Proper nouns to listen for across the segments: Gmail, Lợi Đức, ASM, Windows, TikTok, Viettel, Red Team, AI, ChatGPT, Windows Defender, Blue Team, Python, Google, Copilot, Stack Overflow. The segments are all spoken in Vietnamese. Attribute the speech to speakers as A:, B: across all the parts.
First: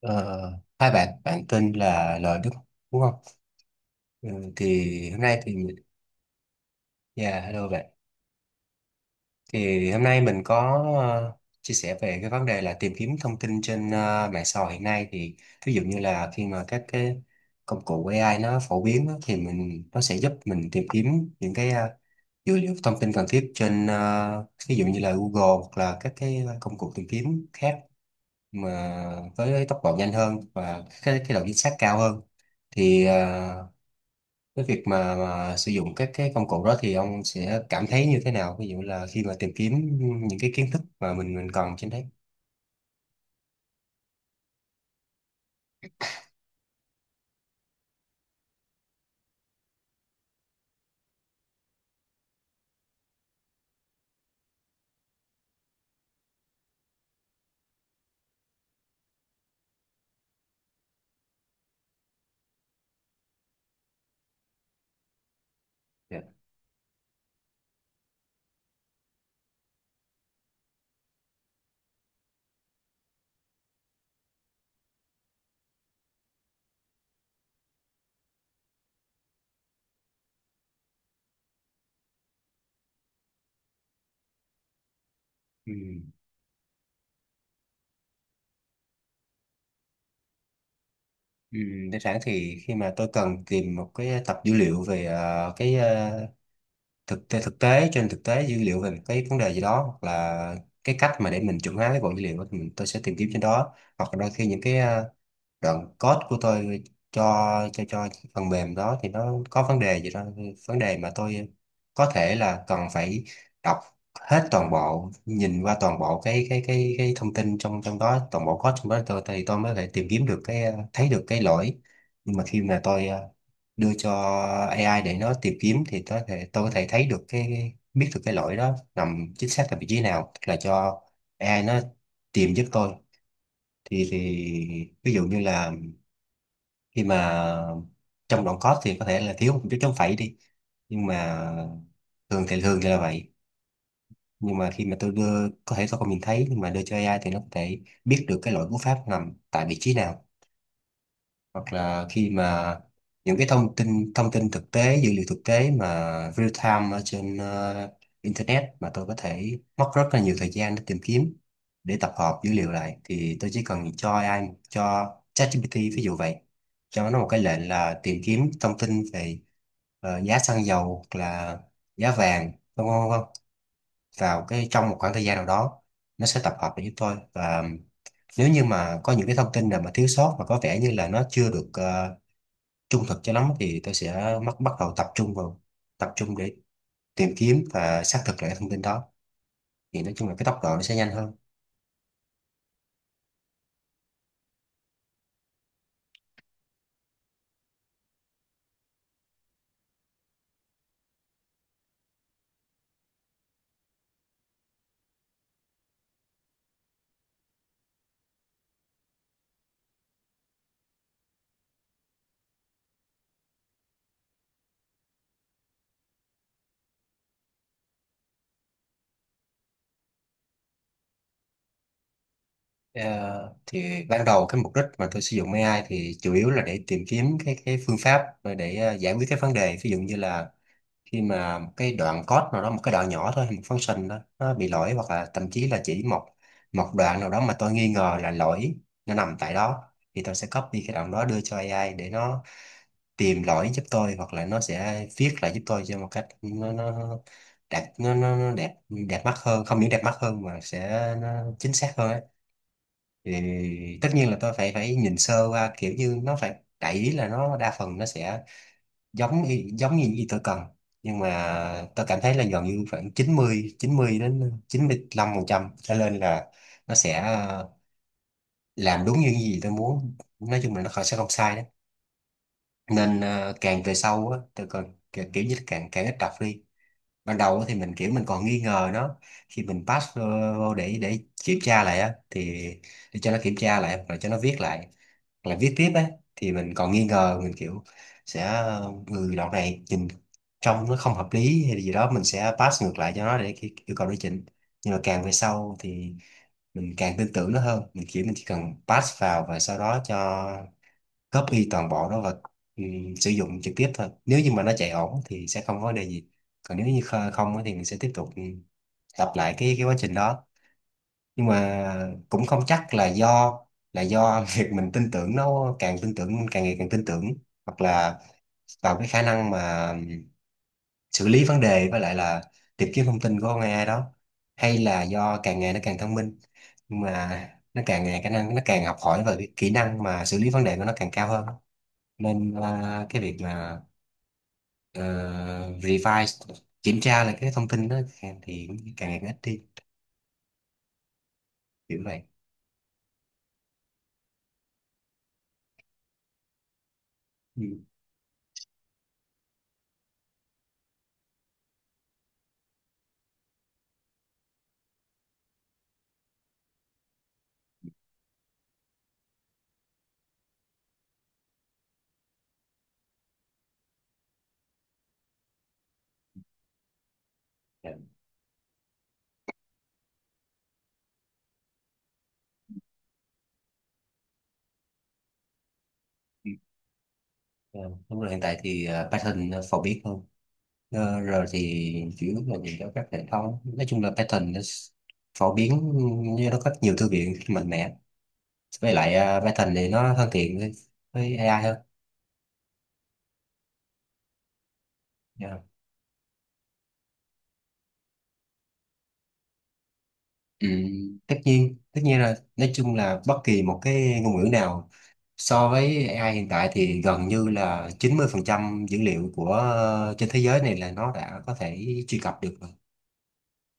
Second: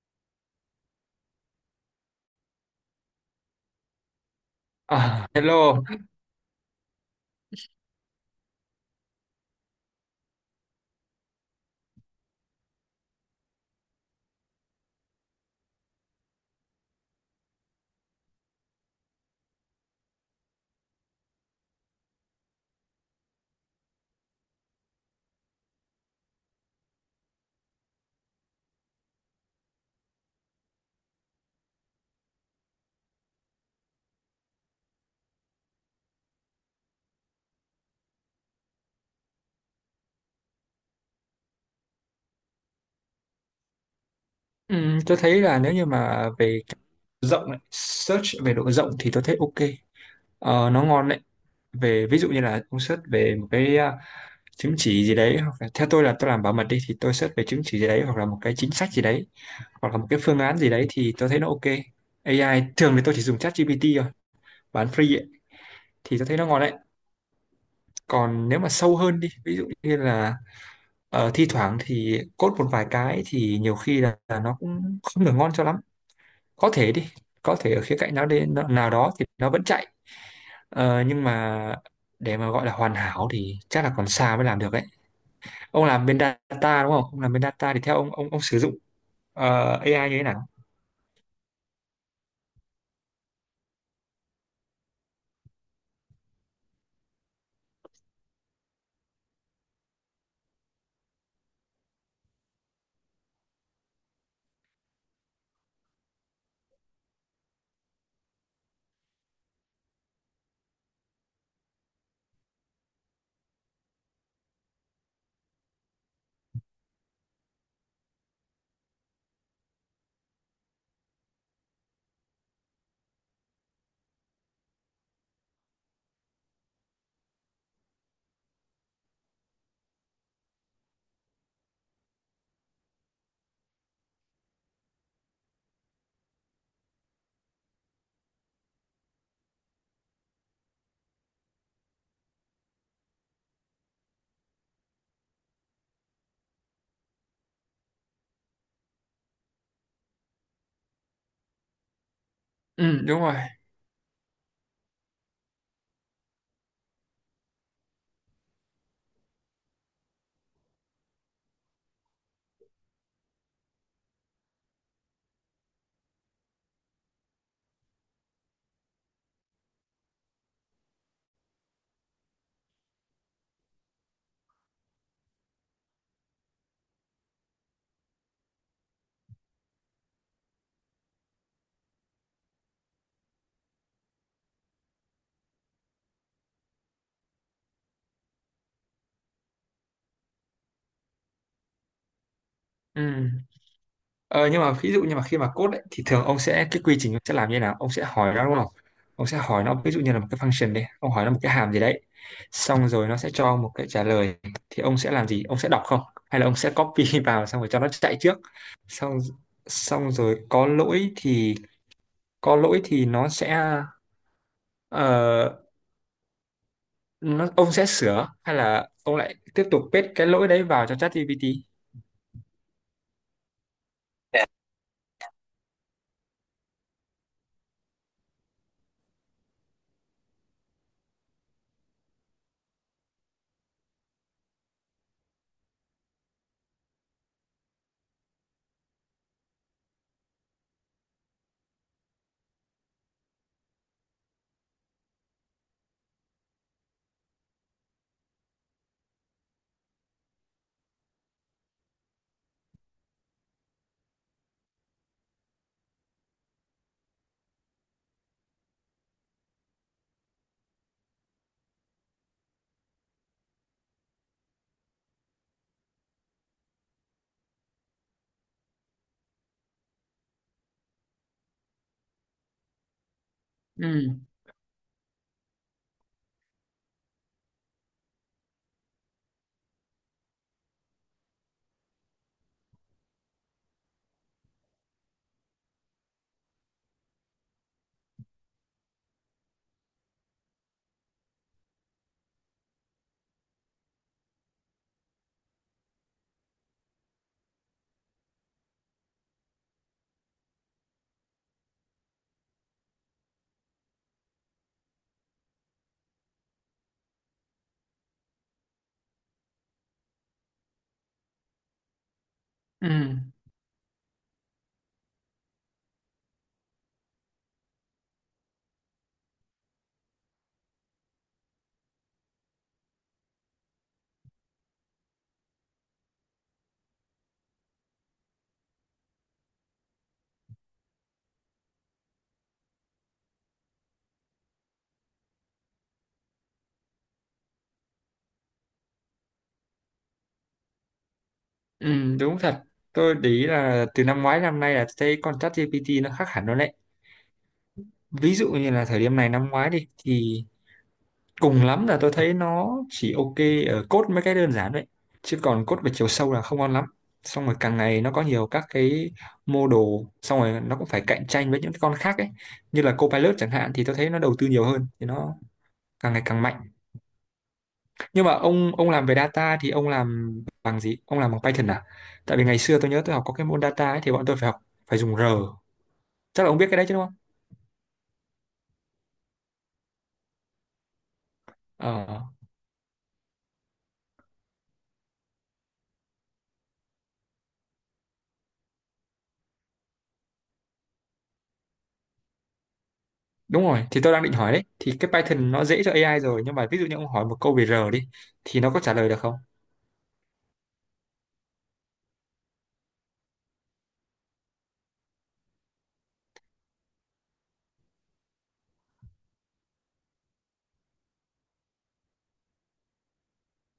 A: Ờ, hai bạn bạn tên là Lợi Đức đúng không? Ừ, thì hôm
B: À,
A: nay thì
B: hello.
A: dạ hello bạn. Thì hôm nay mình có chia sẻ về cái vấn đề là tìm kiếm thông tin trên mạng xã hội hiện nay thì, ví dụ như là khi mà các cái công cụ AI nó phổ biến á, thì mình nó sẽ giúp mình tìm kiếm những cái dữ liệu thông tin cần thiết trên, ờ, ví dụ như là Google hoặc là các cái công cụ tìm kiếm khác, mà với tốc độ nhanh hơn và cái độ chính xác cao hơn. Thì cái việc mà sử dụng các cái công cụ đó thì ông sẽ cảm thấy như thế nào, ví dụ là khi mà tìm kiếm những cái kiến thức mà mình cần trên đấy.
B: Tôi thấy là nếu như mà về rộng ấy, search về độ rộng thì tôi thấy ok. Ờ, nó ngon đấy. Về ví dụ như là ông search về một cái à, chứng chỉ gì đấy, hoặc là, theo tôi là tôi làm bảo mật đi thì tôi search về chứng chỉ gì đấy hoặc là một cái chính sách gì đấy hoặc là một cái phương án gì đấy thì tôi thấy nó ok. AI thường thì tôi chỉ dùng ChatGPT thôi, bán free ấy, thì
A: Dạ.
B: tôi thấy nó ngon đấy. Còn nếu mà sâu hơn đi, ví dụ như là thi thoảng thì code một vài cái thì nhiều khi là nó cũng không được ngon cho lắm, có thể đi, có thể ở khía cạnh nào đến nào đó thì nó vẫn chạy. Nhưng mà để mà gọi là hoàn hảo thì chắc là còn xa mới làm được ấy.
A: Ừ.
B: Ông làm bên data đúng không, ông làm bên data thì theo ông, ông sử dụng AI như thế nào?
A: Ừ. Đơn giản thì khi mà tôi cần tìm một cái tập dữ liệu về cái thực tế dữ liệu về một cái vấn đề gì đó, hoặc là cái cách mà để mình chuẩn hóa cái bộ dữ liệu đó, thì tôi sẽ tìm kiếm trên đó. Hoặc là đôi khi những cái đoạn code của tôi cho cho phần mềm đó thì nó có vấn đề gì đó, vấn đề mà tôi có thể là cần phải đọc hết toàn bộ, nhìn qua toàn bộ cái thông tin trong trong đó, toàn bộ code trong đó, tôi mới thể tìm kiếm được cái, thấy được cái lỗi. Nhưng mà khi mà tôi đưa cho AI để nó tìm kiếm thì tôi có thể thấy được cái, biết được cái lỗi đó nằm chính xác là vị trí nào, là cho AI nó tìm giúp tôi. Thì ví dụ như là khi mà trong đoạn code thì có thể là thiếu một chút chống phẩy đi, nhưng mà thường thì là vậy. Nhưng mà khi mà tôi đưa có thể tôi không nhìn thấy, nhưng mà đưa cho AI thì nó có thể biết được cái lỗi cú pháp nằm tại vị trí nào. Hoặc là khi mà
B: Ừ, đúng rồi.
A: những cái thông tin thực tế, dữ liệu thực tế mà real time ở trên, ờ, internet, mà tôi có thể mất rất là nhiều thời gian để tìm kiếm, để tập hợp dữ liệu lại, thì tôi chỉ cần cho AI, cho ChatGPT ví dụ vậy, cho nó một cái lệnh là tìm kiếm thông tin về giá xăng dầu, hoặc là giá vàng, vân vân vân vào trong một khoảng thời gian nào đó, nó sẽ tập hợp lại giúp tôi. Và nếu như mà có những cái thông tin nào mà thiếu sót và có vẻ như là nó chưa được trung thực cho lắm, thì tôi sẽ bắt bắt đầu tập trung vào, tập trung để tìm kiếm và xác thực lại cái thông tin đó. Thì nói chung là cái tốc độ nó sẽ nhanh hơn.
B: Ừ. Ờ, nhưng mà ví dụ như mà khi mà code ấy, thì thường ông sẽ, cái quy trình ông sẽ làm như thế nào, ông sẽ hỏi nó đúng không, ông sẽ hỏi nó ví dụ như là một cái function đi, ông hỏi nó một cái hàm gì đấy, xong rồi nó sẽ cho một cái trả lời, thì ông sẽ làm gì, ông sẽ đọc không, hay là ông sẽ copy vào xong rồi cho nó chạy trước, xong xong rồi có lỗi thì nó sẽ, ờ, nó ông sẽ sửa hay là ông lại tiếp tục paste cái lỗi đấy vào cho ChatGPT?
A: Ờ, thì ban đầu cái mục đích mà tôi sử dụng AI thì chủ yếu là để tìm kiếm cái phương pháp để giải quyết cái vấn đề. Ví dụ như là khi mà một cái đoạn code nào đó, một cái đoạn nhỏ thôi, một function đó nó bị lỗi, hoặc là thậm chí là chỉ một một đoạn nào đó mà tôi nghi ngờ là lỗi nó nằm tại đó, thì tôi sẽ copy cái đoạn đó đưa cho AI để nó tìm lỗi giúp tôi, hoặc là nó sẽ viết lại giúp tôi cho một cách nó đẹp, nó đẹp, đẹp mắt hơn. Không những đẹp mắt hơn mà sẽ nó chính xác hơn ấy. Thì tất nhiên là tôi phải phải nhìn sơ qua, kiểu như nó phải đại ý là nó đa phần nó sẽ giống như y tôi cần. Nhưng mà tôi cảm thấy là gần như khoảng chín mươi đến 95 phần trăm trở lên là nó sẽ làm đúng như những gì tôi muốn, nói chung là nó sẽ không sai đấy. Nên càng
B: Ừ.
A: về sau á tôi còn kiểu, kiểu như là càng càng ít đọc đi. Ban đầu thì mình kiểu mình còn nghi ngờ nó, khi mình pass vô vô để kiểm tra lại á, thì để cho nó kiểm tra lại rồi cho nó viết lại hoặc là viết tiếp á, thì mình còn nghi ngờ, mình kiểu sẽ người đoạn này nhìn trông nó không hợp lý hay gì đó, mình sẽ pass ngược lại cho nó để yêu cầu nó chỉnh. Nhưng mà càng về sau thì mình càng tin tưởng nó hơn, mình kiểu mình chỉ cần pass vào và sau đó cho copy toàn bộ đó và, ừ, sử dụng trực tiếp thôi. Nếu như mà nó chạy ổn thì sẽ không có vấn đề gì, còn nếu như không á thì mình sẽ tiếp tục, lặp lại cái quá trình đó. Nhưng mà cũng không
B: Ừ.
A: chắc là do việc mình tin tưởng nó, càng tin tưởng, càng ngày càng tin tưởng, hoặc là vào cái khả năng mà xử lý vấn đề với lại là tìm kiếm thông tin của con AI đó, hay là do càng ngày nó càng thông minh. Nhưng mà nó càng ngày khả năng nó càng học hỏi và cái kỹ năng mà xử lý vấn đề của nó càng cao hơn, nên là cái việc mà ờ, revise, kiểm tra lại cái thông tin đó thì càng ngày càng ít đi, kiểu
B: Ừ,
A: vậy.
B: đúng thật. Tôi để ý là từ năm ngoái năm nay là thấy con ChatGPT nó khác hẳn rồi đấy.
A: Ừ.
B: Ví dụ như là thời điểm này năm ngoái đi thì cùng lắm là tôi thấy nó chỉ ok ở code mấy cái đơn giản đấy. Chứ còn code về chiều sâu là không ngon lắm. Xong rồi càng ngày nó có nhiều các cái mô đồ, xong rồi nó cũng phải cạnh tranh với những cái con khác ấy. Như là Copilot chẳng hạn thì tôi thấy nó đầu tư nhiều hơn thì nó càng ngày càng mạnh.
A: Dạ.
B: Nhưng mà ông làm về data thì ông làm bằng gì? Ông làm bằng Python à? Tại vì ngày xưa tôi nhớ tôi học có cái môn data ấy, thì bọn tôi phải học, phải dùng R. Chắc là
A: Ừ.
B: ông biết cái đấy chứ đúng không?
A: Ờ, Đúng rồi, hiện tại thì Python nó phổ biến hơn. Ờ, rồi thì
B: Ờ,
A: chủ yếu là nhìn cho các hệ thống, nói chung là Python nó phổ biến, như nó có nhiều thư viện mạnh mẽ, với lại Python thì nó thân thiện với AI hơn.
B: đúng rồi. Thì tôi đang định hỏi đấy. Thì cái Python nó
A: Dạ.
B: dễ cho AI rồi, nhưng mà ví dụ như ông hỏi một câu về R đi thì nó có trả lời được không?
A: ừ, Tất nhiên, rồi, nói chung là bất kỳ một cái ngôn ngữ nào. So với AI hiện tại thì gần như là 90% dữ liệu của, ờ, trên thế giới này là nó đã có thể truy cập được rồi.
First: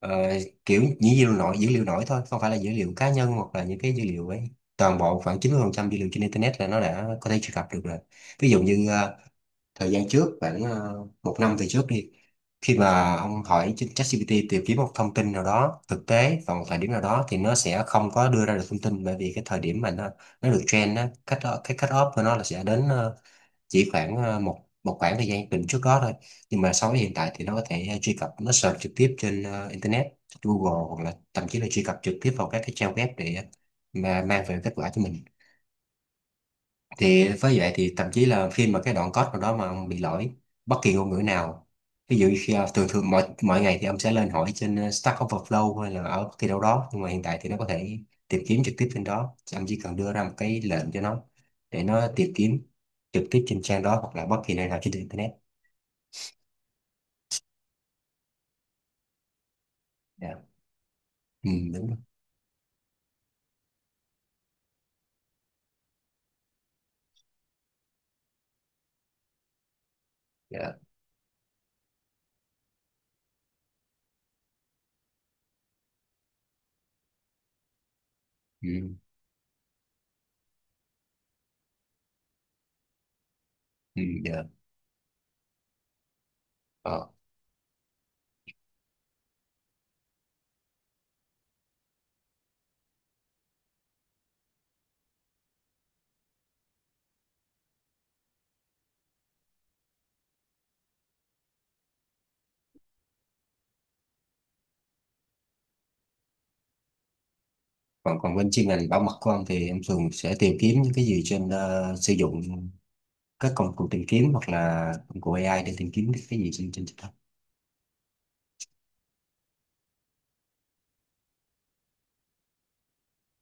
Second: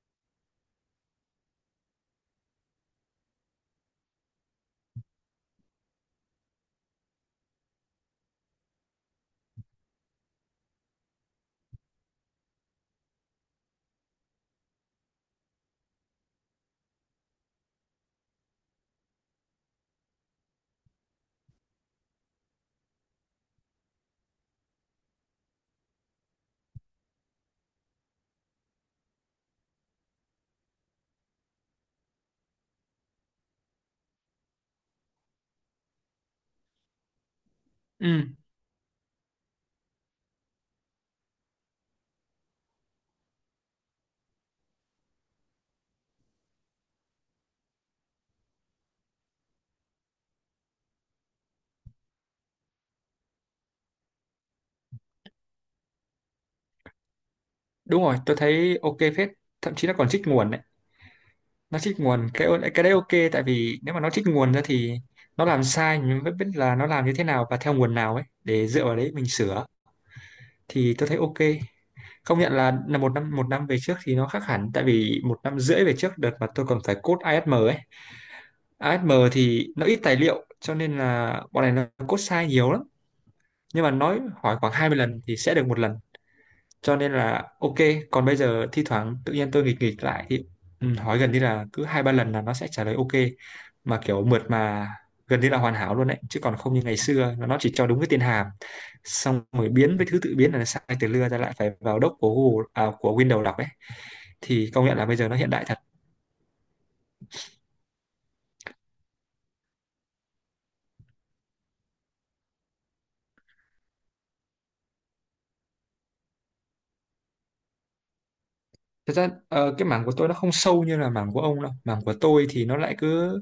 A: Ờ, kiểu dữ liệu nổi thôi, không phải là dữ liệu cá nhân hoặc là những cái dữ liệu ấy. Toàn bộ khoảng 90% dữ liệu trên Internet là nó đã có thể truy cập được rồi. Ví dụ như thời gian trước khoảng 1 năm về trước đi, khi mà ông hỏi trên ChatGPT tìm kiếm một thông tin nào đó thực tế vào một thời điểm nào đó, thì nó sẽ không có đưa ra được thông tin, bởi vì cái thời điểm mà nó được trend á, cách cái cut off của nó là sẽ đến chỉ khoảng một một khoảng thời gian định trước đó thôi. Nhưng mà so với hiện tại thì nó có thể truy cập, nó search trực tiếp trên, ờ, internet, Google, hoặc là thậm chí là truy cập trực tiếp vào các cái trang web để mà mang về kết quả cho mình. Thì với vậy thì thậm
B: Ừ,
A: chí là khi mà cái đoạn code nào đó mà ông bị lỗi, bất kỳ ngôn ngữ nào, ví dụ thường thường mọi mọi ngày thì ông sẽ lên hỏi trên, ờ, Stack Overflow hay là ở bất kỳ đâu đó, nhưng mà hiện tại thì nó có thể tìm kiếm trực tiếp trên đó. Chứ ông chỉ cần đưa ra một cái lệnh cho nó để nó tìm kiếm trực tiếp trên trang đó hoặc là bất kỳ nơi nào trên internet.
B: đúng rồi. Tôi thấy ok phết. Thậm chí nó còn trích
A: Dạ.
B: nguồn đấy.
A: Ừ,
B: Nó
A: Đúng rồi.
B: trích nguồn cái đấy ok, tại vì nếu mà nó trích nguồn ra thì nó làm sai mình mới biết là nó làm như thế nào và theo nguồn nào ấy, để dựa vào đấy mình sửa.
A: Dạ.
B: Thì tôi thấy ok. Công nhận là một năm về trước thì nó khác hẳn, tại vì một năm rưỡi về trước đợt mà tôi còn phải code ASM ấy.
A: ừ,
B: ASM thì nó ít tài liệu cho nên là bọn này nó code sai nhiều lắm, nhưng mà
A: ừ,
B: nói
A: dạ.
B: hỏi khoảng 20 lần thì sẽ được một lần, cho
A: Ờ.
B: nên là ok. Còn bây giờ thi thoảng tự nhiên tôi nghịch nghịch lại thì ừ, hỏi gần như là cứ hai ba lần là nó sẽ trả lời ok, mà kiểu mượt mà, gần như là hoàn hảo luôn đấy, chứ còn không như ngày xưa là nó chỉ cho đúng cái tên hàm, xong rồi biến với thứ tự biến là sai từ lưa ra, lại phải vào đốc của Google à, của Windows đọc ấy. Thì công nhận là bây giờ nó hiện đại thật.
A: Còn còn bên chuyên ngành bảo mật của ông thì em thường sẽ tìm kiếm những cái gì trên, ờ, sử dụng các công cụ tìm kiếm hoặc là công cụ AI để tìm kiếm cái gì trên trên TikTok.
B: Thật ra cái mảng của tôi nó không sâu như là mảng của ông đâu. Mảng của tôi thì nó lại cứ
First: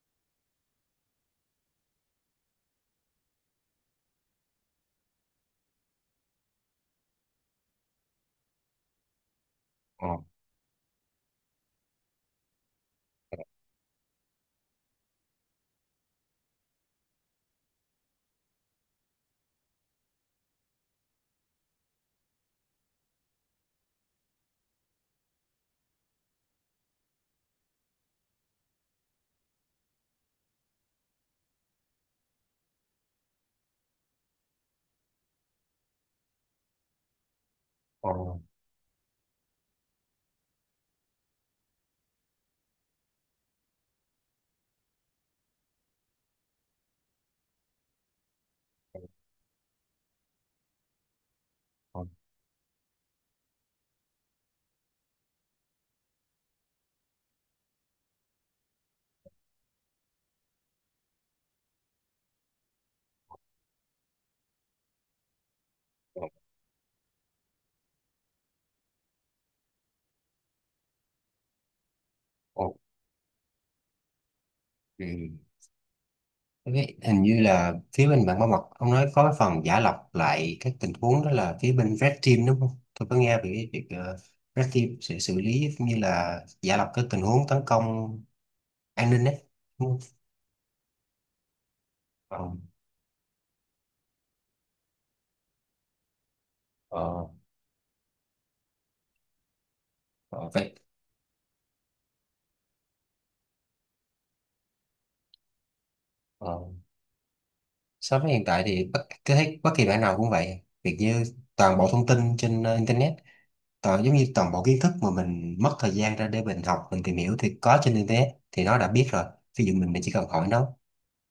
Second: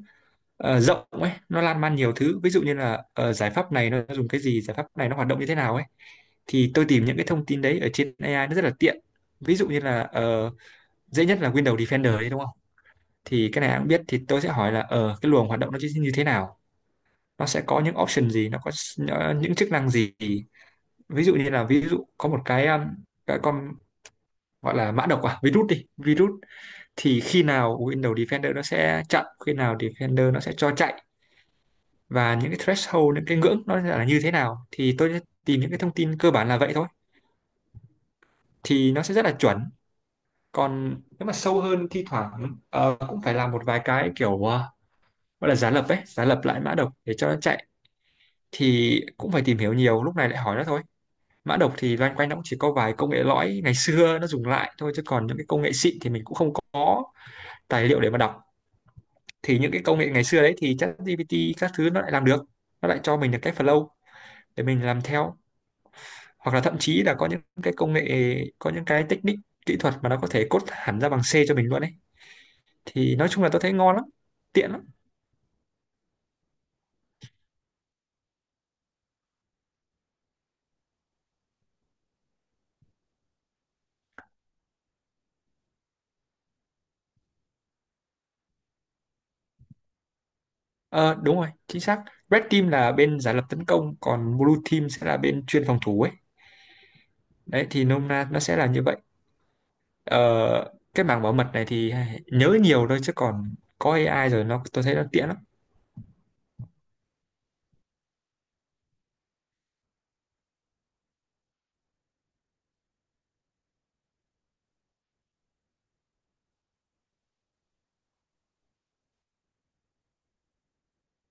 B: rộng ấy, nó lan man nhiều thứ. Ví dụ như là ờ, giải pháp này nó dùng cái gì, giải pháp này nó hoạt động như thế nào ấy. Thì tôi tìm những cái thông tin đấy ở trên AI nó rất là tiện. Ví dụ như là
A: Ờ,
B: dễ nhất là Windows Defender đấy đúng không? Thì cái này ai cũng biết, thì tôi sẽ hỏi là ờ, cái luồng hoạt động nó như thế nào? Nó sẽ có những option gì, nó có những chức năng gì? Ví dụ như là, ví dụ có một cái con gọi là mã độc à, virus đi, virus, thì khi nào Windows Defender nó sẽ chặn, khi nào Defender nó sẽ cho chạy, và những cái threshold, những cái ngưỡng nó là như thế nào, thì tôi sẽ tìm những cái thông tin cơ bản là vậy thôi,
A: ờ,
B: thì nó sẽ rất là chuẩn. Còn nếu mà sâu hơn thi thoảng cũng phải làm một vài cái kiểu gọi là giả lập ấy, giả lập lại mã độc để cho nó chạy, thì cũng phải tìm hiểu, nhiều lúc này lại hỏi nó thôi. Mã độc thì
A: ờ,
B: loanh quanh nó cũng chỉ có vài công nghệ lõi ngày xưa nó dùng lại thôi, chứ còn những cái công nghệ xịn thì mình cũng không có tài liệu để mà đọc. Thì những cái công nghệ ngày xưa đấy thì ChatGPT các thứ nó lại làm được, nó lại cho mình được cái flow để mình làm theo,
A: ờ,
B: hoặc là thậm chí là có những cái công nghệ, có những cái technique kỹ thuật mà nó có thể code hẳn ra bằng C cho mình luôn ấy.
A: ok.
B: Thì nói chung là tôi thấy ngon lắm, tiện lắm.
A: Ok, hình như là phía bên bạn Bảo Mật ông nói có phần giả lọc lại các tình huống đó là phía bên Red Team đúng không? Tôi có nghe về cái việc Red Team sẽ xử lý cũng như là giả lọc các tình huống tấn công an ninh đấy. Đúng không?
B: Ờ, đúng rồi, chính xác.
A: Ờ,
B: Red Team là bên giả lập tấn công, còn Blue Team sẽ là bên chuyên phòng thủ ấy.
A: Ờ, ờ,
B: Đấy, thì nôm na nó sẽ là như vậy. ờ,
A: ờ, Vậy
B: cái mảng bảo mật này thì nhớ nhiều thôi, chứ còn có AI rồi nó, tôi thấy nó tiện lắm.
A: ờ, so với hiện tại thì tôi thấy bất kỳ bạn nào cũng vậy. Việc như toàn bộ thông tin trên, ờ, internet, toàn giống như toàn bộ kiến thức mà mình mất thời gian ra để mình học, mình tìm hiểu thì có trên internet thì nó đã biết rồi, ví dụ mình chỉ cần hỏi nó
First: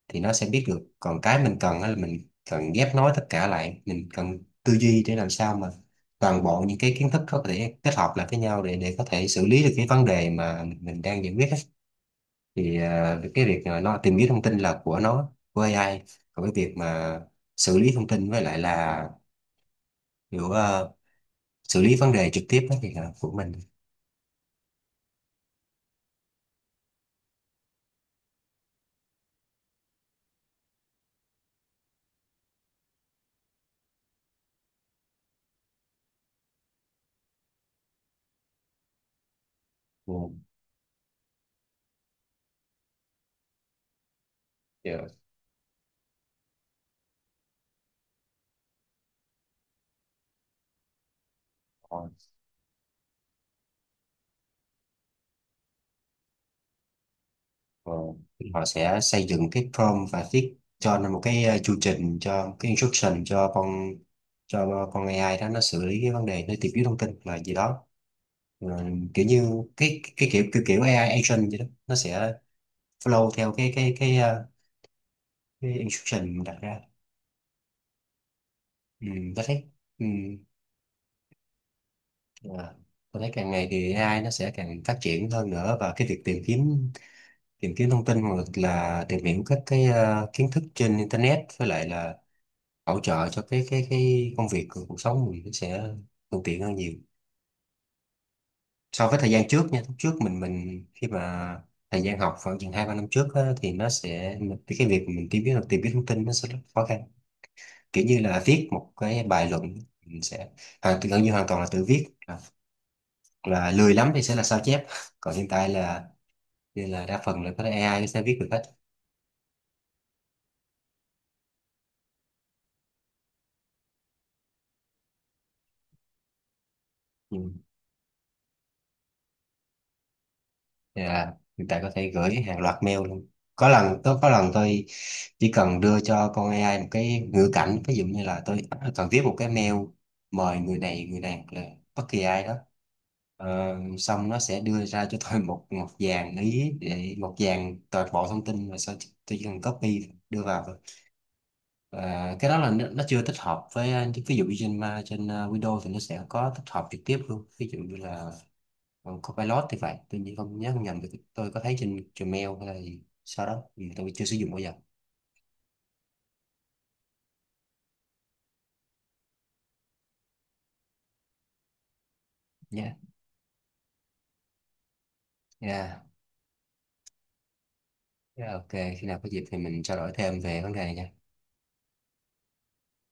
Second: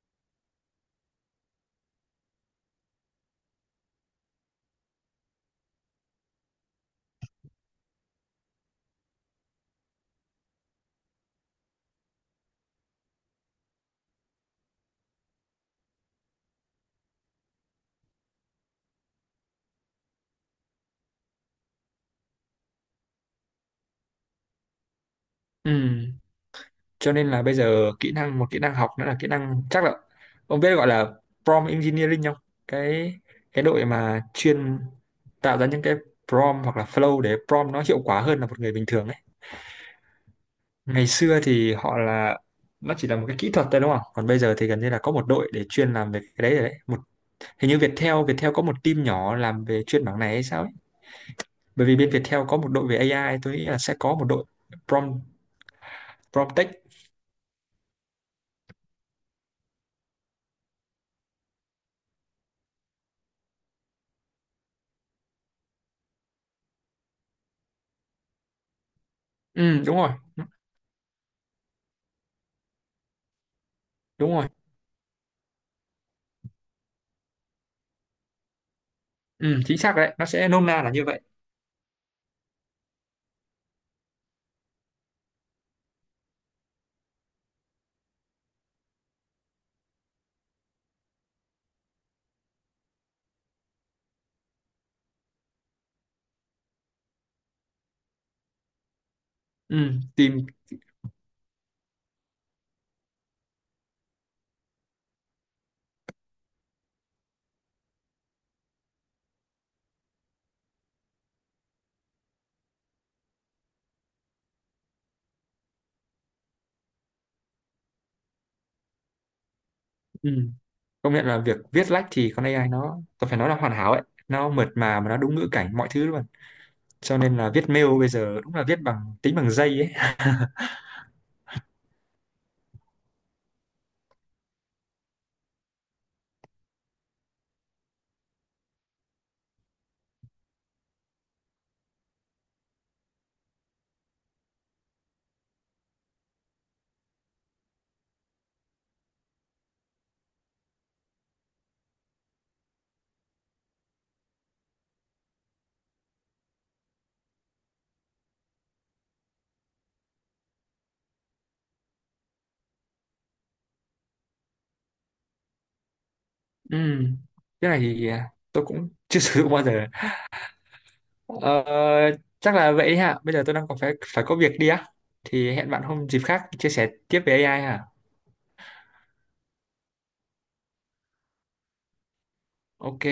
A: thì nó sẽ biết được. Còn cái mình cần á là mình cần ghép nối tất cả lại, mình cần tư duy để làm sao mà toàn bộ những cái kiến thức có thể kết hợp lại với nhau để có thể xử lý được cái vấn đề mà mình đang giải quyết á. Thì cái việc mà nó tìm kiếm thông tin là của nó, của AI. Còn cái việc mà xử lý thông tin với lại là kiểu xử lý vấn đề trực tiếp á thì là của mình.
B: Ừ, cho nên là bây giờ kỹ năng, một kỹ năng học nữa là kỹ năng, chắc là ông biết gọi là prompt engineering không? Cái, cái đội mà chuyên tạo ra những cái prompt hoặc là flow để prompt nó hiệu quả hơn là một người bình thường ấy.
A: Ừ.
B: Ngày xưa thì họ là, nó chỉ là một cái kỹ thuật thôi đúng không, còn bây giờ thì gần như là có một đội để chuyên làm về cái đấy rồi đấy. Một, hình như Viettel Viettel có một team nhỏ làm về chuyên mảng này hay sao ấy, bởi vì bên
A: Dạ.
B: Viettel có một đội về AI, tôi nghĩ là sẽ có một đội prompt, prompt tech.
A: Ờ, họ sẽ xây dựng cái prompt và viết cho nó một cái chu trình, cho cái instruction cho con AI đó nó xử lý cái vấn đề, nó tìm kiếm thông tin là gì đó. Ờ, kiểu như
B: Ừ, đúng rồi.
A: cái kiểu kiểu, kiểu AI agent vậy đó, nó sẽ flow theo cái
B: Đúng rồi.
A: cái instruction mình đặt ra. ừ, tôi
B: Ừ,
A: thấy,
B: chính xác
A: ừ,
B: rồi đấy, nó sẽ nôm na là như vậy.
A: à, tôi thấy càng ngày thì AI nó sẽ càng phát triển hơn nữa, và cái việc tìm kiếm thông tin hoặc là tìm hiểu các cái, ờ, kiến thức trên internet, với lại là hỗ trợ cho cái công việc cuộc sống mình, nó sẽ thuận tiện hơn nhiều so với thời gian trước nha.
B: Ừ,
A: Lúc trước
B: tìm.
A: mình khi mà thời gian học khoảng chừng 2 3 năm trước á, thì nó sẽ cái việc mình tìm kiếm thông tin nó sẽ rất khó khăn, kiểu như là viết một cái bài luận, mình sẽ gần như hoàn toàn là tự viết, hoặc là lười lắm thì sẽ là sao chép. Còn hiện tại là như là đa phần là có thể AI nó sẽ viết được hết.
B: Ừ. Công nhận là việc viết lách thì con AI nó, tôi phải nói là hoàn hảo ấy, nó mượt mà nó đúng ngữ cảnh mọi thứ luôn, cho
A: Ừ.
B: nên là viết mail bây giờ đúng là viết bằng tính bằng dây ấy.
A: Dạ, hiện tại có thể gửi hàng loạt mail luôn. Có lần tôi chỉ cần đưa cho con AI một cái ngữ cảnh, ví dụ như là tôi cần viết một cái mail mời người này hoặc là bất kỳ ai đó. Ờ, xong nó sẽ đưa ra cho tôi một một dàn ý, để một dàn toàn bộ thông tin, và sau tôi chỉ cần copy đưa vào thôi. Và cái đó là nó chưa tích hợp với, ờ, ví dụ như trên, ờ, Windows thì nó sẽ có tích hợp trực tiếp luôn, ví dụ như là Copilot thì vậy, tôi nhớ không nhầm thì tôi có thấy trên Gmail hay là gì sau đó, tôi chưa sử dụng bao giờ
B: Ừ. Cái này thì à, tôi cũng chưa sử dụng bao giờ. Ờ, chắc là
A: nhé.
B: vậy hả, bây giờ tôi đang còn phải, phải có việc đi á, thì hẹn bạn
A: Yeah.
B: hôm dịp khác chia sẻ tiếp về AI hả.
A: Yeah. ok, khi nào có dịp thì mình trao đổi thêm về vấn đề này nha.
B: Ok.